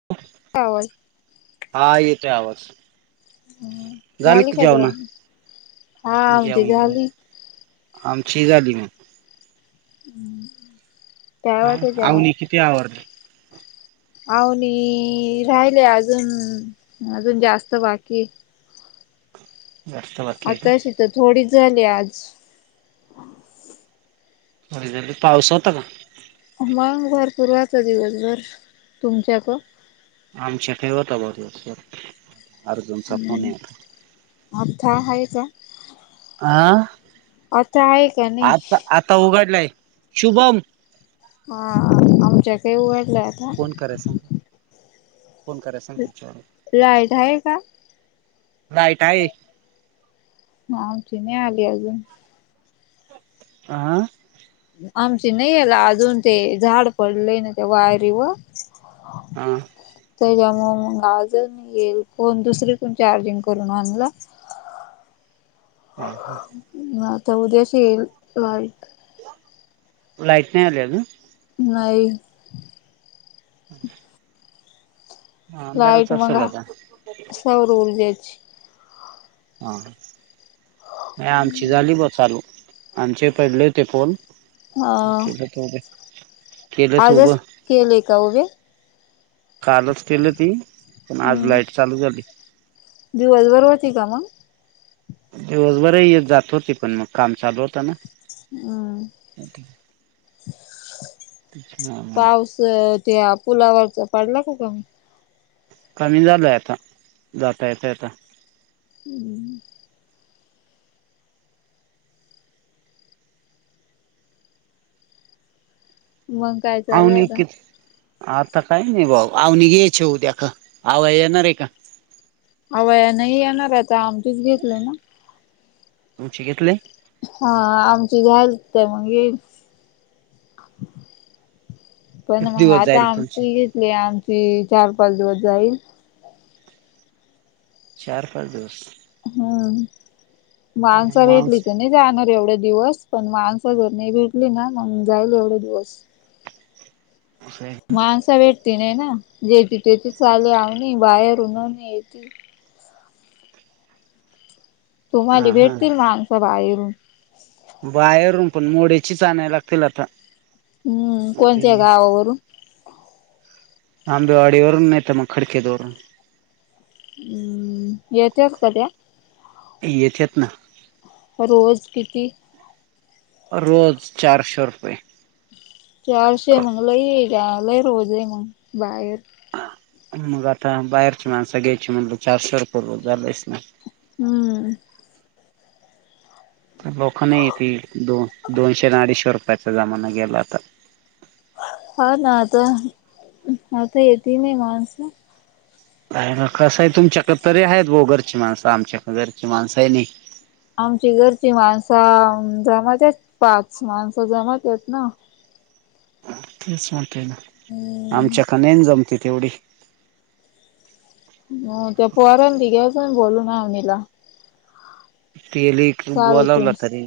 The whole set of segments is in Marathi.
[unintelligible] स [unintelligible] हा येतोय आवाज. झाल झाली की का जेवण. हा आमची झाली आमची झाली म हम्म [unintelligible] हा आवनी किती आवडलं [unintelligible] अवनी राहिले अजून अजून जास्त बाकी जास्त बाकी [unintelligible] आताशी तर थोडीच झाली आज [unintelligible] [unintelligible] होय झाले पाऊस होता का? कुंभावर फिरत होते जर तुमचा त [unintelligible] आमच्या काय वटा वर जोर [unintelligible] हम्म अथ आहे का [unintelligible] आ? आता आहे का नाही? आता आता उघडलाय शुभम हा आमच्या ईथे उघडलय. फोन कराय सांग. फोन कराय सांग हम त्याच्यावर लाईट आहे का? लाईट आहे. आमची नाही आली अजून. आह. आमची नाही आहेला अजून ते झाड पडलेय ना त्या वायरी वर [unintelligible] हम. त्याच्यामुल मग आज मी येईल फोन दुसरी कोण चार्जिंग करून आणला हा हा [unintelligible] ह तर उद्याशी येईल लाईट. लाईट नाही आली अजून? नाही. हम् [unintelligible] लाईट मगा आता. सौर ऊर्जा ची. हा. नाही आमची झाली बा चालू आमचे पडले होते फोन. अ केलं केलं केलं तुब आजच केले का उभे कालच केलं ती आज हम्म लाइट चालू झाली. दिवसभर होती का मंग? दिवसभर येत जात होती पण मग काम चालू होतं ना. हम [unintelligible] [unintelligible] अ त्या पुलावरचा पाडला कामी? कमी झालय आता जाता येता येता हम्म [unintelligible] मग? काय चालय आवनी आता किती आता काही नाही भाऊ आवने घ्यायच उद्या का आव येणार आहे का? अव यांनाही येणार आता आमटीच घेतलंय ना? तुमची घेतले? हा आमची झाल तर मग येईल. पण किती मग दिवस जाईल आता आम तुमचे घेतली आमची चार पाच दिवस जाईल. चार पाच दिवस. हम माणसे भेटली माणस की नाही जाणार एवढा दिवस पण माणस जर नाही भेटली ना मग जाईल एवढा दिवस. [unintelligible] माणस भेटती नाही ना जेथ तेथे चालू आ [unintelligible] बाहेर उनव येेते हा तुम्हाला हा भेटतील ना माणसं बाहेरून. बाहेरून पण मोड्याचीच आणायला लागतील आता. हम्म कोणत्या गावावरून? आंबेवाडीवरून नाहीतर मग खडके वरून. हम्म येत्याय का त्या? येत्यात ना. रोज किती रोज चारशे रुपये. चारशे आहे मंग [unintelligible] ला गला रोज ये मंग बाहेर. मग आता बाहेरची माणस घ्यायची म्हण चारशेर पूर्व झालंस ना. हम्म. तर लोकं नाही येतील दोन दोनशे अडीचशे रुपयाचा जमाना गेला आता. हा ना आता आता येती नाही माणसं. ना कसं आहे तुमच्याकडे तरी आहेत ग घरची माणसं आमच्याक घरची माणसं ही नाही. आमची घरची माणसं जमात आहेत पाच माणसं जमात आहेत ना. तेच म्हणतोय ना. हम् [unintelligible] आमच्याक नाही जमते तेवढी. हम ते पोरगं सांग बोलून आवनीला. ते लेकरू बोलावलं शाळेतून. तरी.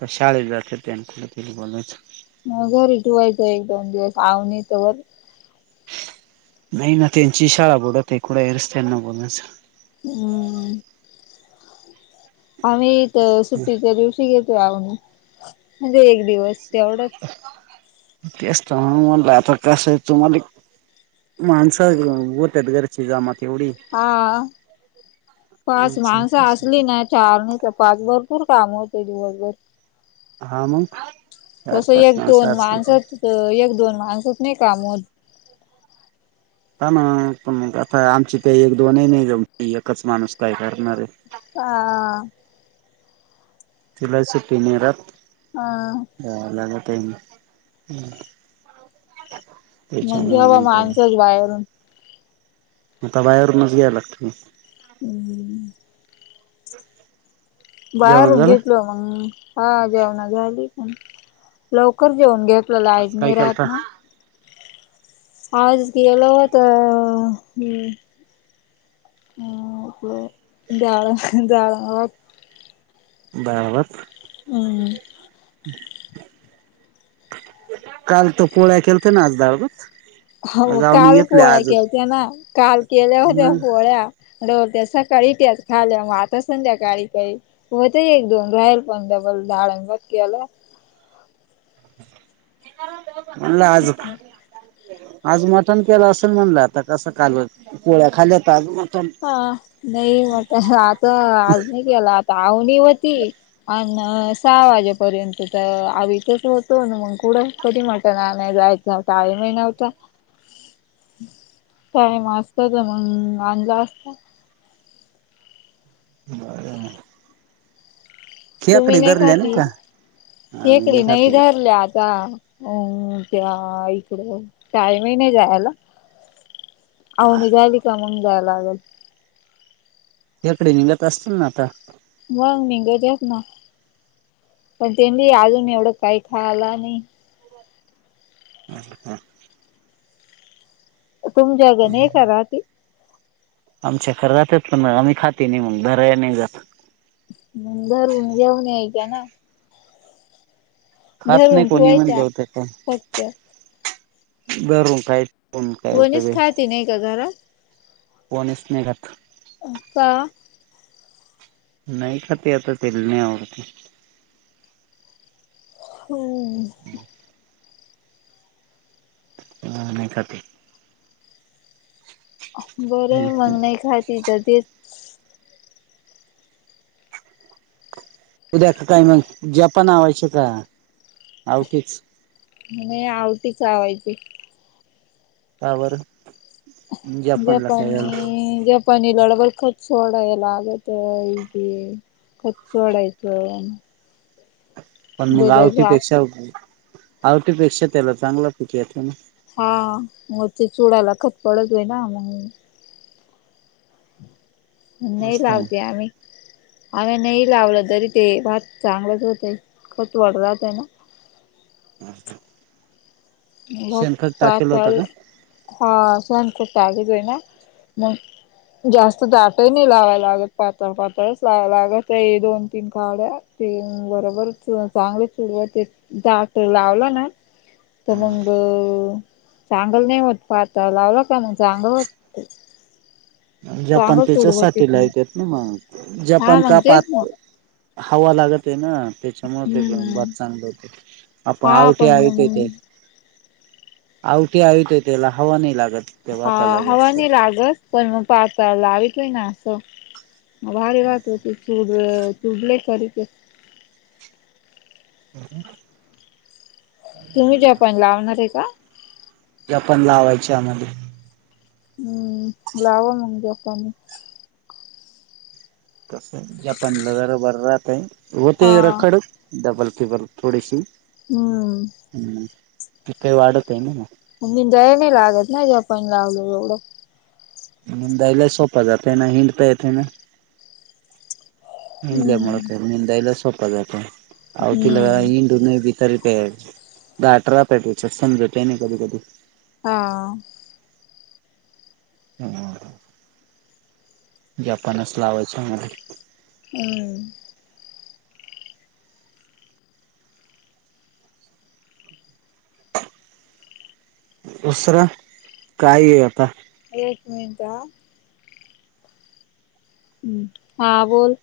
तर शाळेत जाते त्या कुठे बोलायचं मंग घरी ठेवायचा एक दोन दिवस अवनी तवर नाही ना त्यांची शाळा बूडत आहे कुडं हरच त्यांना बोलण्याचं. ह्म. आम्हीथ सुट्टीच्या दिवशी घेतो आण म्हणजे एक दिवस तेवढंच तेच तर म्हणला आता कसय तुम्हाले माणस ब त्यात घर चिा म एवढी [unintelligible] हा पाच अच्छा माणसं अच्छा असली ना चारणी तर पाच भरपूर काम होते दिवसभर. हा मग? चार तसं पाच एक माणसं दोन असली तर माणसात एक दोन माणसच नाही काम होत. का ना पण मग आता आमची ते एक दोनही नाही जाऊ एकच माणूस काय करणार आहे. हा. तिला सुट्टी नाही राहत. हा. जाला टईन [unintelligible] [unintelligible] आता बाहेरूनच घ्याय लागतं. [unintelligible] जेवण बाहेरून झालं? घेतलो मंग हां [unintelligible] झाली पण. लवकर जेऊन घेतलं लाईट आज काय नाही राहत केलता ना. आज केलं होतं हे [unintelligible] डाळ डाळ भात. [unintelligible] अम्म. काल तू पोळ्या केलत्या ना आज डाळ भात? हो आज आवनी काल घेतल्या पोळ्या आज केलत्या ना काल केल्या होत्या मग पोळ्या. [unintelligible] सकाळी त्या खाल्ल्या मग आता संध्याकाळी काही. [unintelligible] एक दोन राहील पण डबल [unintelligible] केलं. म्हणलं आज आज मटण केलं असेल म्हणलं आता कसं काल पोळ्या खाल्ल्या तर आज मटण. हां नाही मटण आता आज नाही केला आता आवनी होती आ न सहा वाजेपर्यंत तर [unintelligible] होतो ना मग कुढं कधी मटण आणाय जाय च टाईमही नव्हता. [inaudible] टाईम असतं तर मंग आणला असता. [unintelligible] तुम्ही खेकडे नाही धरले खाती? का? आम्ही खेकडी खात नाही धरल्या आता. अ त्या इकडं टाईमही नाही जायला. [unintelligible] झाली का मंग जायला लागेल. याकडे निघत असतील ना आता? मंग निघत्यात ना. पण त्यांनी अजून एवढं काय खायला नाही. हां हां. [unintelligible] राहती? आमच्या [unintelligible] पण आम्ही खाती नाही मंग धराय नाही जात. मंग धरून घेऊन यायच्या ना. खात नाही धरून कोणी म्हणलं ठेवायच्या होतं का फक्त धरून [unintelligible] काय उपयोग कोणीच आहे. खाती नाही का घरात? कोणीच नाही खात. का? नाही खाती आता तेल नाही आवडती. [unintelligible] हां नाही खाती. [inaudible] बरं आहे मंग नाही खाती तर तेच उद्या का काही मंग जपान आवायचे का? आवतीच? नाही आवटी चावायची. का बरं? जपानला काय झालं जपानी जप पाणी [unintelligible] सोडायला लागतं इथे. खत सोडायचं. पण दुधाचा ग्लास आवठीपेक्षा आवठपेक्षा त्याला चांगला पिक येत का ना [unintelligible] हा मग ते चुडाला खत पडत आहे ना मग. नी मस्त मग लावते आम्ही [unintelligible] आम्ही नाही लावलं तरी ते भात चांगलंच होतं खच वड राहत आहे ना. [inaudible] [unintelligible] बघ शेणखत टाकेल होता पाताल का हा सहन करतालेचय ना मग [unintelligible] जास्त दाटही नाही लावाय लागत पातळ पातळच लावाव लागत दोन तीन काड्या. ते बरोबर चांगले चुडव ते दाट लावलं ना [unintelligible] तर मग चांगल नाही होत पाहता लावला का मग चांगलं होत [inaudible] [unintelligible] जपान चांगल चुडवत त्याच्यासाठी लायकेत ना हा जपान का पात म्हणजेच ना हवा लागतये ना. त्याच्यामुळेते पण हम्म बात चांगली होते आपण हा आवठे पण आ ते मग [unintelligible] आवठी [unintelligible] आत आहे त्याला हवा नाही लागत. त्या हा भाताला हवा जास्त. नाही लागत पण मग पाचळ लावितेना अस. करीते [unintelligible] हो [unintelligible] तुम्ही जपान लावणार आहे का? जपान लावायचीये आमध्ये हम्म लाव मग जपाणीच. तस जपानला जरा बर राहतय उग ते हा रखड डबल टिबल थोडीशी. हम्म. हम् त काही वाढत आहे ना? म मी दय नाही लागत ना ज्या पण लागलो एवढं [unintelligible] दाईला सोप जाते ना हिडतायेते ना हंदे मत हम्म निंदयला सोप जात आवतीला हम्म हिंदू तरी ते [unintelligible] दहा अठरा पॅटेच्यात समजते नाही कधी कधी. हा. ह जपानस लावाचय मला. हम्म. दुसरा काय आता एक मिनट हा. हा बोल.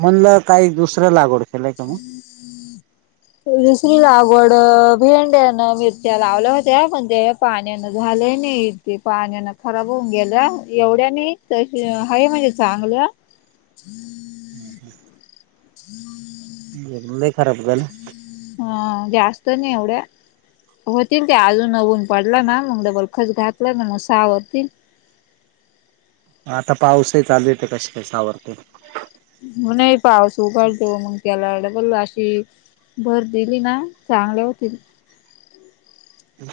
म्हणलं काही दुसरं लागवड केलंय का मग हम्म [unintelligible] दुसरी लागवड भिंड्यान मिरच्या लावल्या होत्या पण ते पाण्यान झालंय नाहीे ते पाण्यान खराब होऊन गेलं एवढ्या नाही तस हत्र म्हणजे चांगल [inaudible] [unintelligible] लय खराब झालं हा जास्त नाही एवढ्या होतील ते अजून वून पडलं ना मग डबल खच घातलं ना मग सा होतील. आता पाऊसही चालू आहे तर कशी काय सावरते? उन नाही पाऊस उघडतो मग त्याला ब अशी भर दिली ना चांगले होतील.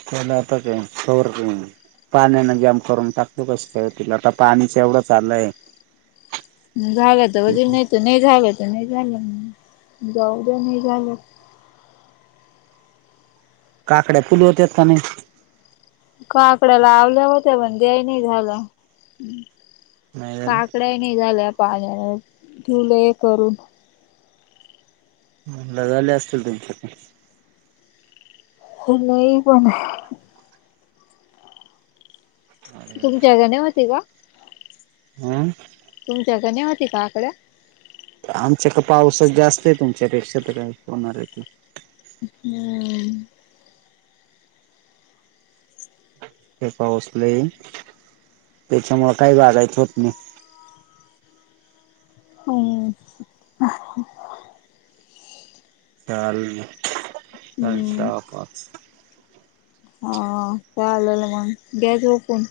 त्याला आता काय [unintelligible] पाण्याने जाम करून टाकतो. कस तिला आता पाणीच एवढंच चालूय. झालं तर अजून नाही तर नाही झाल. तर नाही झालं जाऊद्या नाही झालं. काकड्या फुल होत्यात का नाही. काकड्या लावल्या होत्या. पण द्याय नाही झालं नाही झाले काकड्या. निघाल्या पाण्याने ठेवले हे करून. म्हटलं झाले असतील तुमचा पण. हो नाही पण. [inaudible] [unintelligible] जादा नाही होते का. हम. तुमच्यात आणि होती का आकड. आमच्या कडे पावसात जास्त आहे. तुमच्यापेक्षा तर काही होणारेत. हम्. हे पाऊस लै त्यांच्यामुळे काय वागायचं होतं नाही. हम. चाल हम्म दहा पाच. हा चालेल मग द्यायच का मग फोन.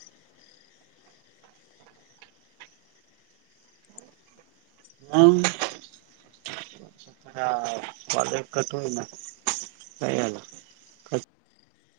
नाही. [unintelligible]